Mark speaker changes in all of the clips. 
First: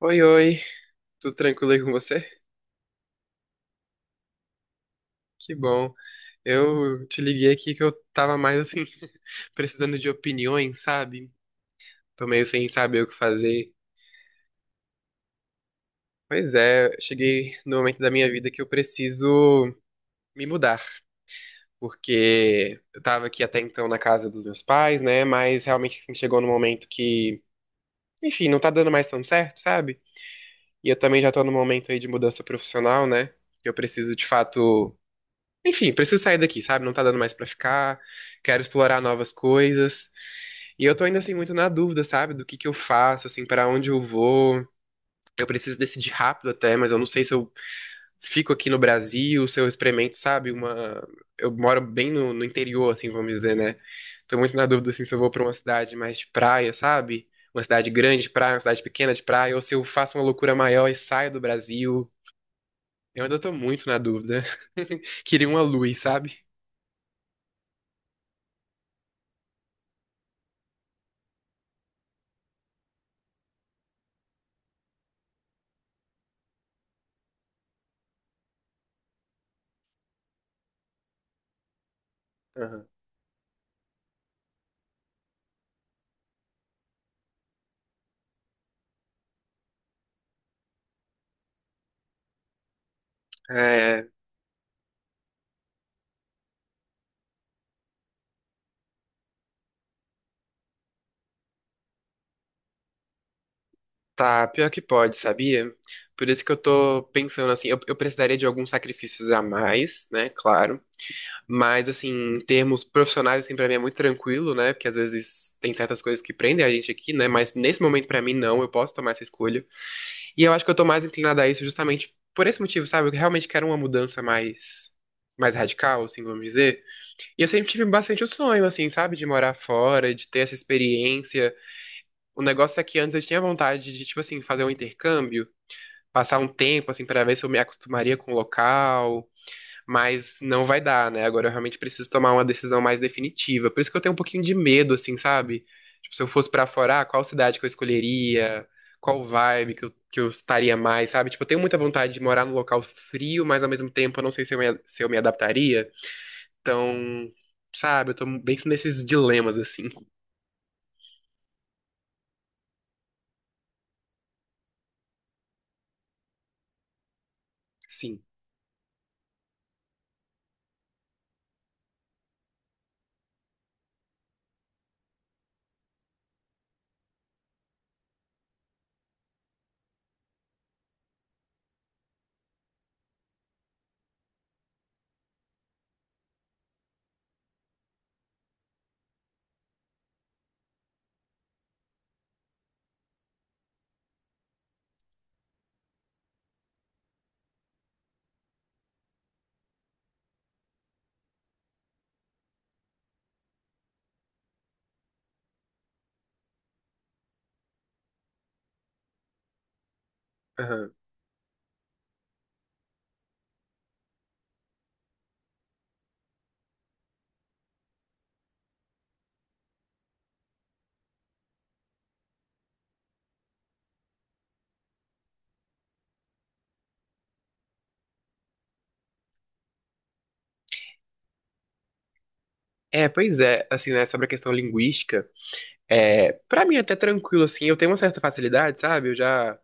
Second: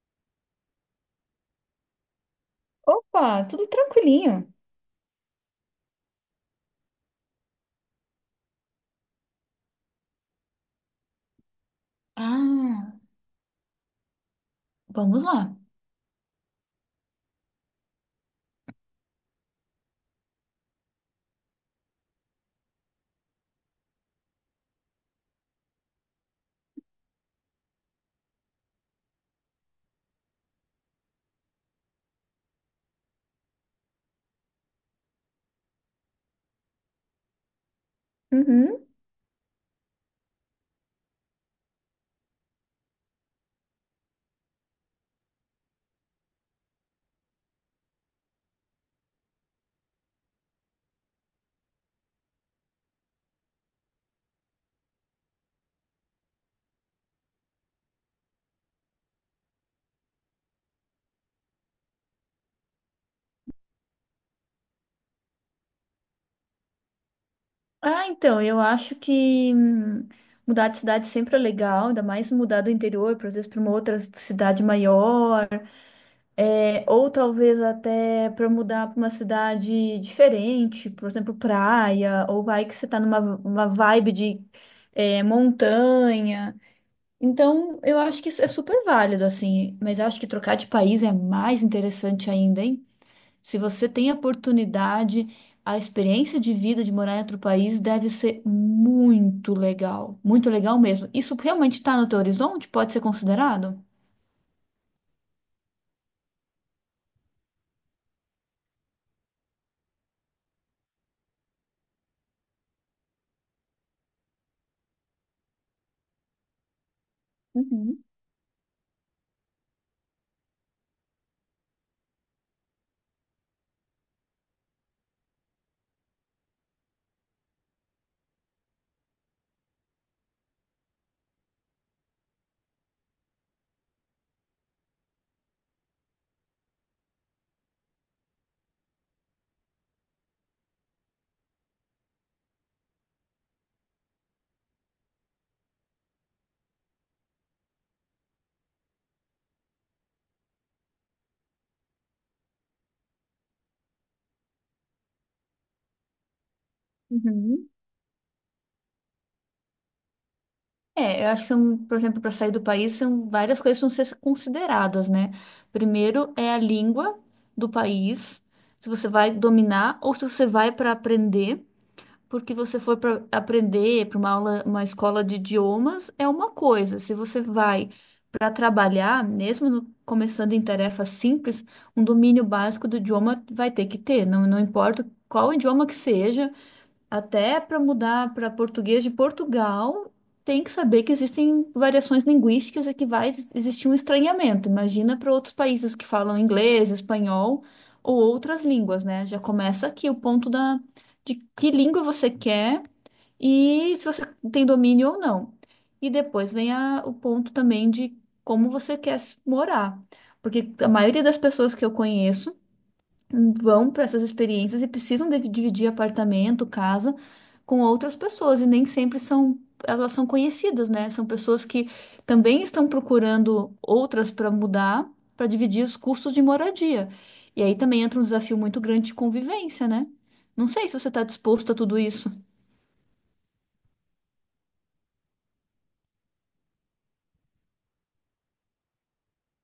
Speaker 1: Oi, oi, tudo tranquilo aí com você?
Speaker 2: Opa, tudo tranquilinho.
Speaker 1: Que bom. Eu te liguei aqui que eu tava mais assim, precisando de opiniões, sabe? Tô meio sem
Speaker 2: Ah,
Speaker 1: saber o que fazer.
Speaker 2: vamos lá.
Speaker 1: Pois é, cheguei no momento da minha vida que eu preciso me mudar, porque eu tava aqui até então na casa dos meus pais, né? Mas realmente assim, chegou no momento que, enfim, não tá dando mais tão certo, sabe? E eu também já tô no momento aí de mudança profissional, né? Eu preciso de fato Enfim, preciso sair daqui, sabe? Não tá dando mais pra ficar. Quero
Speaker 2: Uhum.
Speaker 1: explorar novas coisas. E eu tô ainda assim muito na dúvida, sabe? Do que eu faço, assim, pra onde eu vou. Eu preciso decidir rápido até, mas eu não sei se eu fico aqui no Brasil, se eu experimento, sabe? Uma. Eu moro bem no interior, assim, vamos dizer, né? Tô muito na dúvida, assim, se eu vou pra uma cidade mais de praia, sabe? Uma cidade grande de praia, uma cidade pequena de praia, ou se eu faço uma loucura maior e saio do Brasil. Eu ainda tô muito na dúvida. Queria uma luz, sabe?
Speaker 2: Ah, então, eu acho que mudar de cidade sempre é legal, ainda mais mudar do interior, por exemplo, para uma outra cidade maior, é, ou talvez até para mudar para uma cidade diferente, por exemplo, praia, ou vai que você
Speaker 1: Aham.
Speaker 2: está numa uma vibe de é, montanha. Então, eu acho que isso é super válido, assim, mas eu acho que trocar de país é mais interessante ainda, hein? Se você
Speaker 1: É,
Speaker 2: tem a oportunidade, a experiência de vida de morar em outro país deve ser muito legal mesmo. Isso realmente está no teu horizonte? Pode ser considerado?
Speaker 1: tá, pior que pode, sabia? Por isso que eu tô pensando assim, eu precisaria de alguns sacrifícios a mais, né? Claro. Mas assim, em termos profissionais, assim, pra mim é muito tranquilo, né? Porque às vezes tem certas coisas que prendem a gente aqui, né? Mas nesse
Speaker 2: Uhum,
Speaker 1: momento, pra mim, não, eu posso tomar essa escolha. E eu acho que eu tô mais inclinada a isso justamente por esse motivo, sabe? Eu realmente quero uma mudança mais. Mais radical, assim, vamos dizer. E eu sempre tive bastante o sonho, assim, sabe? De morar fora, de ter essa experiência. O negócio é que antes eu tinha vontade de, tipo assim, fazer um intercâmbio, passar um tempo, assim, para ver se eu me acostumaria com o local, mas não vai dar, né? Agora eu realmente preciso tomar uma decisão mais definitiva. Por isso que eu tenho um pouquinho de medo, assim, sabe? Tipo, se eu fosse pra fora, ah, qual cidade que eu escolheria? Qual vibe que eu estaria mais, sabe? Tipo, eu tenho muita vontade de morar num local frio, mas ao mesmo tempo eu não sei se eu me adaptaria. Então,
Speaker 2: uhum.
Speaker 1: sabe, eu tô bem nesses dilemas, assim.
Speaker 2: É, eu acho que são, por exemplo, para sair do país, são várias coisas que vão ser consideradas, né? Primeiro é a língua do
Speaker 1: Sim.
Speaker 2: país, se você vai dominar ou se você vai para aprender. Porque você for para aprender para uma aula, uma escola de idiomas é uma coisa. Se você vai para trabalhar, mesmo no- começando em tarefas simples, um domínio básico do idioma vai ter que ter. Não, não importa qual idioma que seja, até para mudar para português de Portugal, tem que saber que existem variações linguísticas e que vai existir um estranhamento. Imagina para outros países que falam inglês, espanhol ou outras línguas, né? Já começa aqui o ponto da, de que língua você quer e se você tem domínio ou não. E depois vem a- o ponto também de como você quer s- morar. Porque a
Speaker 1: Aham.
Speaker 2: maioria das pessoas que eu conheço vão para essas experiências e precisam de- dividir apartamento, casa com outras pessoas e nem sempre são elas são conhecidas, né? São pessoas que também estão procurando outras para mudar, para dividir os custos de moradia. E aí também entra um desafio muito grande de convivência, né? Não sei se você está disposto a tudo isso.
Speaker 1: É, pois é, assim, né, sobre a questão linguística. É, pra mim é até tranquilo, assim, eu tenho uma certa facilidade, sabe? Eu já,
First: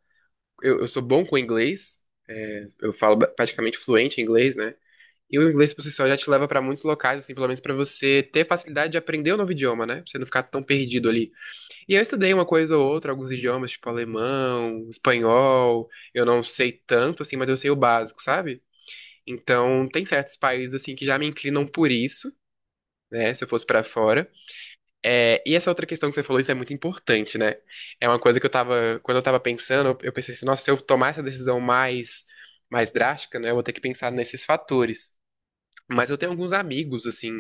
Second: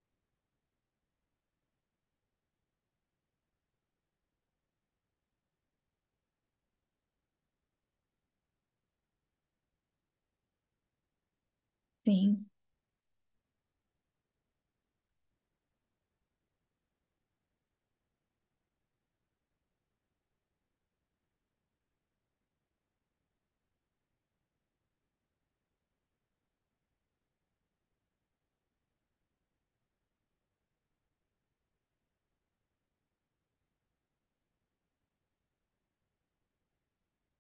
Speaker 1: eu sou bom com inglês, é, eu falo praticamente fluente em inglês, né? E o inglês por si só já te leva pra muitos locais, assim, pelo menos pra você ter facilidade de aprender o novo idioma, né? Pra você não ficar tão perdido ali. E eu estudei
Speaker 2: Sim.
Speaker 1: uma coisa ou outra, alguns idiomas, tipo alemão, espanhol, eu não sei tanto, assim, mas eu sei o básico, sabe? Então, tem certos países, assim, que já me inclinam por isso, né? Se eu fosse pra fora. É, e essa outra questão que você falou, isso é muito importante, né? É uma coisa que eu tava, quando eu tava pensando, eu pensei assim, nossa, se eu tomar essa decisão mais, mais drástica, né, eu vou ter que pensar nesses fatores. Mas eu tenho alguns amigos, assim,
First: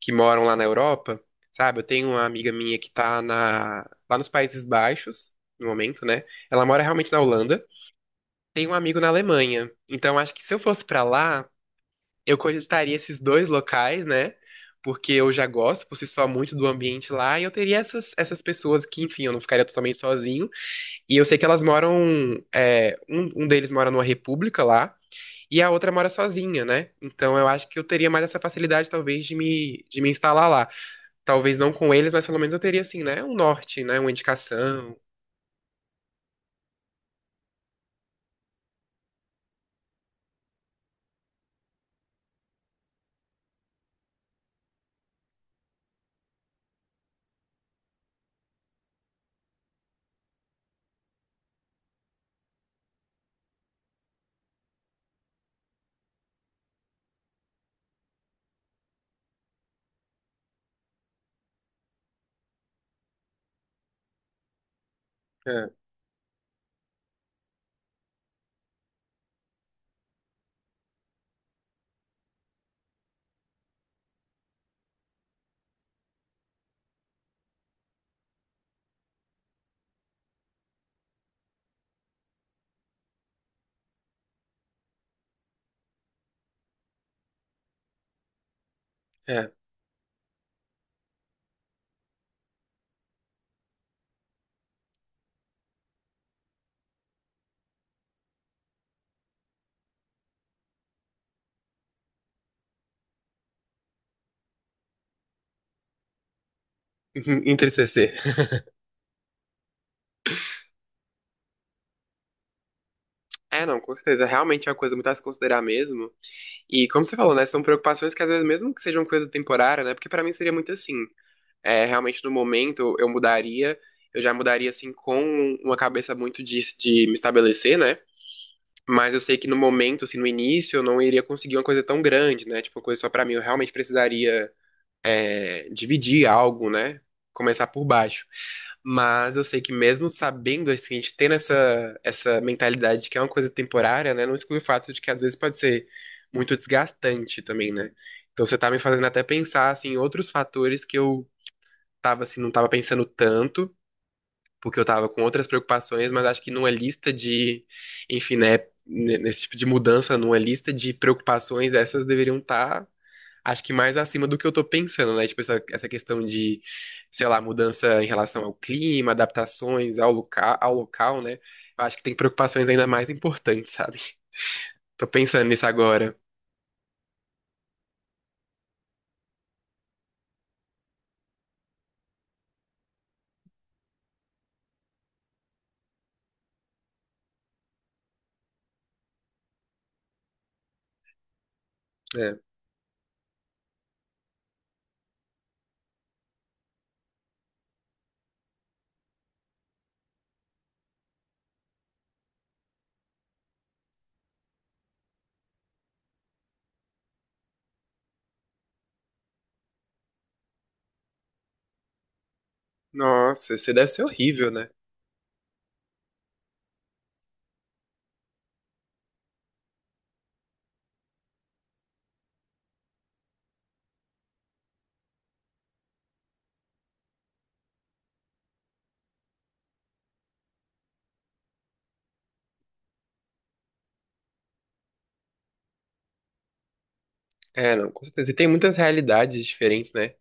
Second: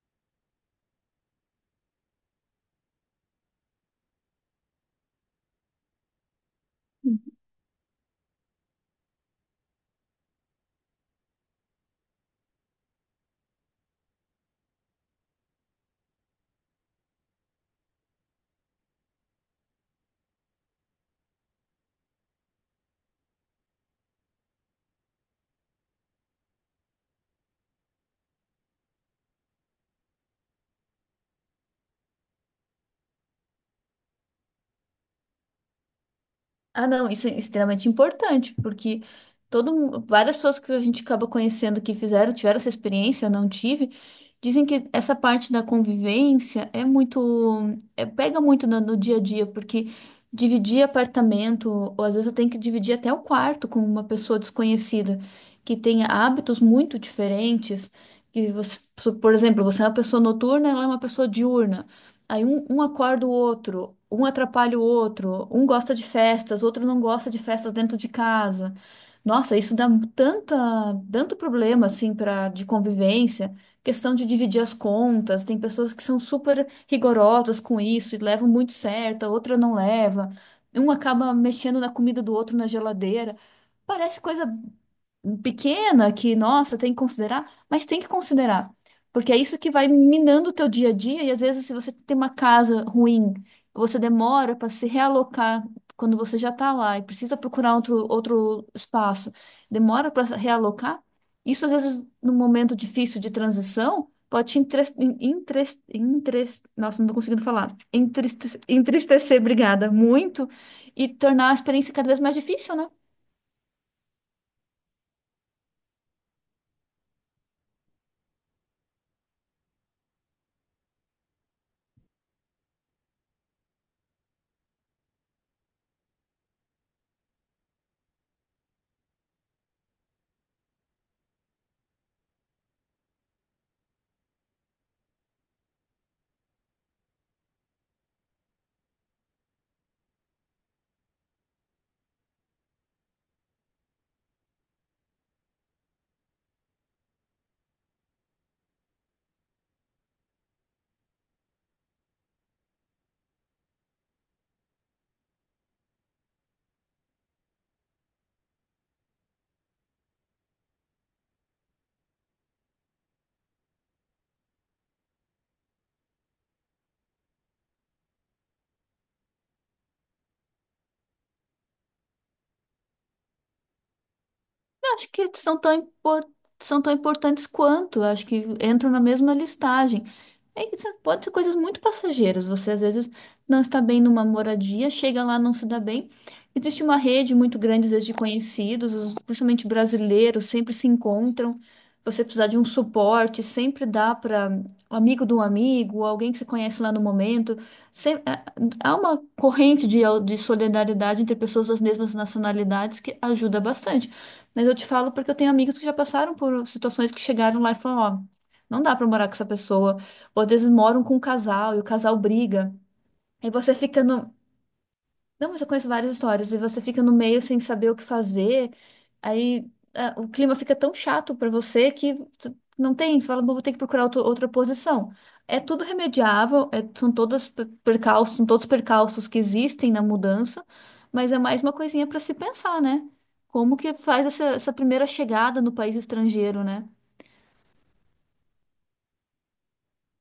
Speaker 1: que moram lá na Europa, sabe? Eu tenho uma amiga minha que tá na, lá nos Países Baixos, no momento, né? Ela mora realmente na Holanda. Tem um amigo na Alemanha. Então, acho que se eu fosse pra lá, eu cogitaria esses dois locais, né? Porque eu já gosto por si só muito do ambiente lá, e eu teria essas, essas pessoas que, enfim, eu não ficaria totalmente sozinho. E eu sei que elas moram. É, um deles mora numa república lá, e a outra mora sozinha, né? Então eu acho que eu teria mais essa facilidade, talvez, de me instalar lá. Talvez não com eles, mas pelo menos eu teria, assim, né? Um norte, né? Uma indicação.
Speaker 2: Ah, não, isso é extremamente importante, porque todo, mu- várias pessoas que a gente acaba conhecendo que fizeram, tiveram essa experiência, eu não tive. Dizem que essa parte da convivência é muito, é- pega muito no dia a dia, porque dividir apartamento, ou às vezes eu tenho que dividir até o quarto com uma pessoa desconhecida, que tenha hábitos muito diferentes, que você, so- por exemplo, você é uma pessoa noturna, ela é uma pessoa diurna. Aí um acorda o outro, um atrapalha o outro, um
Speaker 1: É,
Speaker 2: gosta de festas, outro não gosta de festas dentro de casa. Nossa, isso dá tanta, tanto problema assim para de convivência, questão de dividir as contas, tem pessoas que são super rigorosas com isso e levam muito certo, a outra não leva. Um acaba mexendo na comida do outro na geladeira. Parece coisa pequena que, nossa, tem que considerar, mas tem que considerar, porque é
Speaker 1: é.
Speaker 2: isso que vai minando o teu dia a dia e às vezes se você tem uma casa ruim, você demora para se realocar quando você já está lá e precisa procurar outro espaço, demora para realocar, isso às vezes num momento difícil de transição pode te nossa, não estou conseguindo falar.
Speaker 1: Entristecer.
Speaker 2: Entristecer, obrigada, muito, e tornar a experiência cada vez mais difícil, né?
Speaker 1: É, não, com certeza. Realmente é uma coisa muito a se considerar mesmo. E como você falou, né, são preocupações que às vezes, mesmo que sejam coisa temporária, né, porque pra mim seria muito assim, é, realmente no momento eu mudaria, eu já mudaria assim com uma cabeça muito de me estabelecer, né, mas eu sei que no momento, assim, no início, eu não iria conseguir uma coisa tão grande, né, tipo, uma coisa só pra mim, eu realmente precisaria é, dividir algo, né? Começar por baixo. Mas eu sei que mesmo sabendo, assim, a gente tendo essa, essa mentalidade de que é uma coisa temporária, né? Não exclui o fato de que às vezes pode ser muito desgastante também, né? Então você tá me fazendo até pensar, assim, em outros fatores que eu tava, assim, não tava pensando tanto, porque eu tava com outras preocupações, mas acho que numa lista de, enfim, né? Nesse tipo de mudança, numa lista de preocupações, essas deveriam estar acho que mais acima do que eu tô pensando, né? Tipo, essa questão de, sei lá, mudança em relação ao clima, adaptações ao local, né? Eu acho que tem preocupações ainda mais importantes, sabe?
Speaker 2: Eu
Speaker 1: Tô
Speaker 2: Acho que
Speaker 1: pensando
Speaker 2: são
Speaker 1: nisso
Speaker 2: tão,
Speaker 1: agora.
Speaker 2: impor- São tão importantes quanto, eu acho que entram na mesma listagem. É que isso pode ser coisas muito passageiras. Você às vezes não está bem numa moradia, chega lá, não se dá bem. Existe uma rede muito grande, às vezes, de conhecidos, os- principalmente brasileiros, sempre se encontram. Você
Speaker 1: É.
Speaker 2: precisar de um suporte, sempre dá para um amigo de um amigo, alguém que se conhece lá no momento. Sem- é- Há uma corrente de solidariedade entre pessoas das mesmas nacionalidades que ajuda bastante. Mas eu te falo porque eu tenho amigos que já passaram por situações que chegaram lá e falaram, ó, não dá pra morar com essa pessoa. Ou às vezes moram com um casal e o casal briga. E
Speaker 1: Nossa, isso
Speaker 2: você
Speaker 1: deve ser
Speaker 2: fica no,
Speaker 1: horrível, né?
Speaker 2: não, mas eu conheço várias histórias e você fica no meio sem saber o que fazer. Aí ah, o clima fica tão chato pra você que tu- não tem. Você fala, "Bom, vou ter que procurar outra posição." É tudo remediável, é- são todas per- percalços, são todos percalços que existem na mudança, mas é mais uma coisinha pra se pensar, né? Como que faz essa, essa primeira chegada no país estrangeiro, né?
Speaker 1: É, não, com certeza. E tem muitas realidades diferentes, né?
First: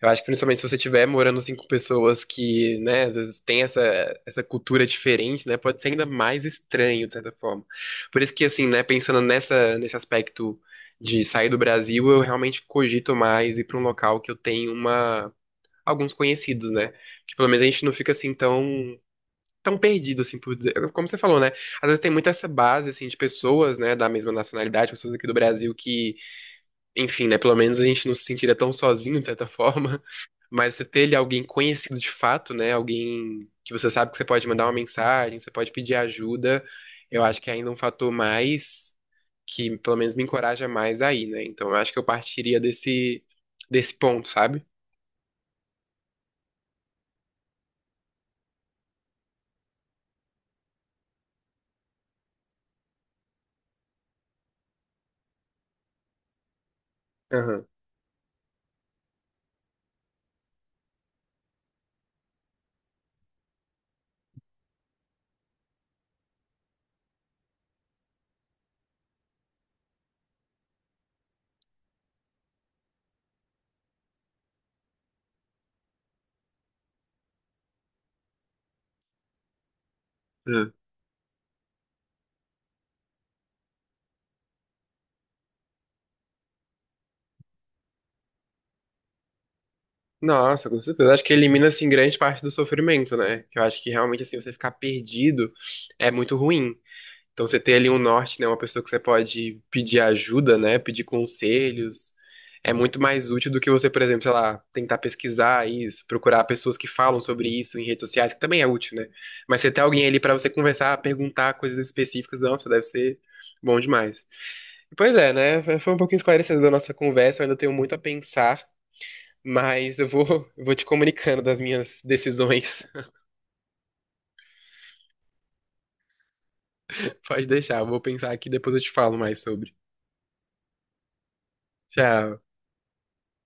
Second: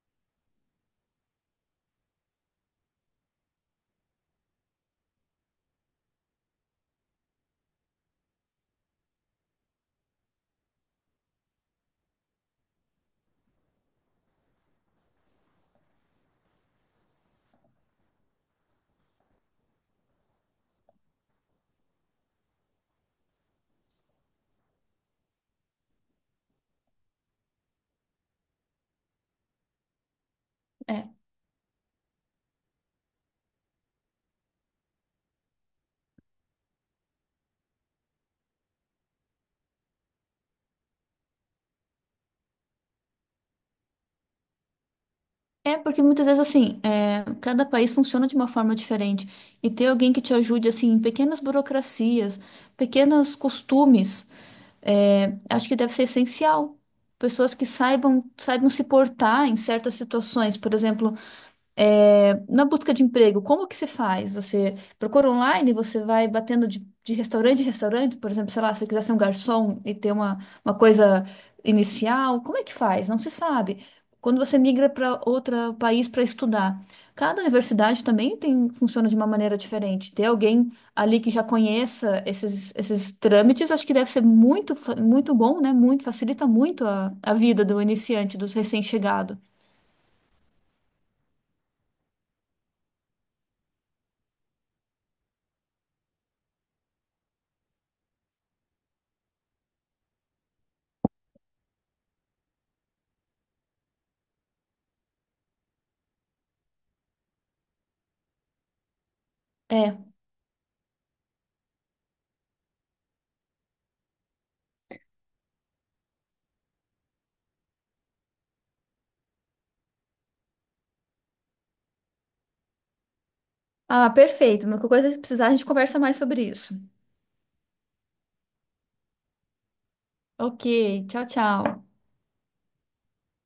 Speaker 1: Eu acho que principalmente se você estiver morando assim, com pessoas que, né, às vezes tem essa, essa cultura diferente, né, pode ser ainda mais estranho, de certa forma. Por isso que, assim, né, pensando nessa, nesse aspecto de sair do Brasil, eu realmente cogito mais ir para um local que eu tenho uma, alguns conhecidos, né? Que pelo menos a gente não fica assim tão. Tão perdido, assim, por dizer. Como você falou, né? Às vezes tem muito essa base, assim, de pessoas, né, da mesma nacionalidade, pessoas aqui do Brasil que, enfim, né, pelo menos a gente não se sentiria tão sozinho, de certa forma. Mas você ter ali alguém conhecido de fato, né? Alguém que você sabe que você pode mandar uma mensagem, você pode pedir ajuda, eu acho que é ainda um fator mais que pelo menos me encoraja mais aí, né? Então eu acho que eu partiria desse, desse ponto, sabe?
Speaker 2: É, porque muitas vezes, assim, é, cada país funciona de uma forma diferente. E ter alguém que te ajude, assim, em pequenas burocracias, pequenos costumes, é, acho que deve ser essencial. Pessoas
Speaker 1: Aham.
Speaker 2: que saibam, saibam se portar em certas situações. Por exemplo, é, na busca de emprego, como que você faz? Você procura online, você vai batendo de restaurante em restaurante, por exemplo, sei lá, se você quiser ser um garçom e ter uma coisa inicial, como é que faz? Não se sabe. Quando você migra para outro país para estudar, cada universidade também tem, funciona de uma maneira diferente. Ter alguém
Speaker 1: Aham.
Speaker 2: ali que já conheça esses trâmites, acho que deve ser muito, muito bom, né? Muito, facilita muito a vida do iniciante, dos recém-chegados.
Speaker 1: Nossa, com certeza. Eu acho que elimina, assim, grande parte do sofrimento, né? Que eu acho que realmente, assim, você ficar perdido é muito ruim. Então você tem ali um norte, né? Uma pessoa que você pode pedir ajuda, né? Pedir conselhos. É muito mais útil do que você, por exemplo, sei lá, tentar pesquisar isso, procurar pessoas que falam sobre isso em redes sociais, que também é útil, né? Mas você ter alguém ali pra você conversar, perguntar coisas específicas, nossa, deve ser bom demais. Pois é, né? Foi um pouquinho esclarecedor a nossa conversa, eu ainda tenho muito a pensar, mas eu vou te comunicando das minhas decisões.
Speaker 2: Ah, perfeito. Mas qualquer coisa que precisar, a gente conversa mais sobre isso.
Speaker 1: Pode deixar, eu vou pensar aqui, depois eu te falo mais sobre.
Speaker 2: Ok, tchau, tchau.
Speaker 1: Tchau.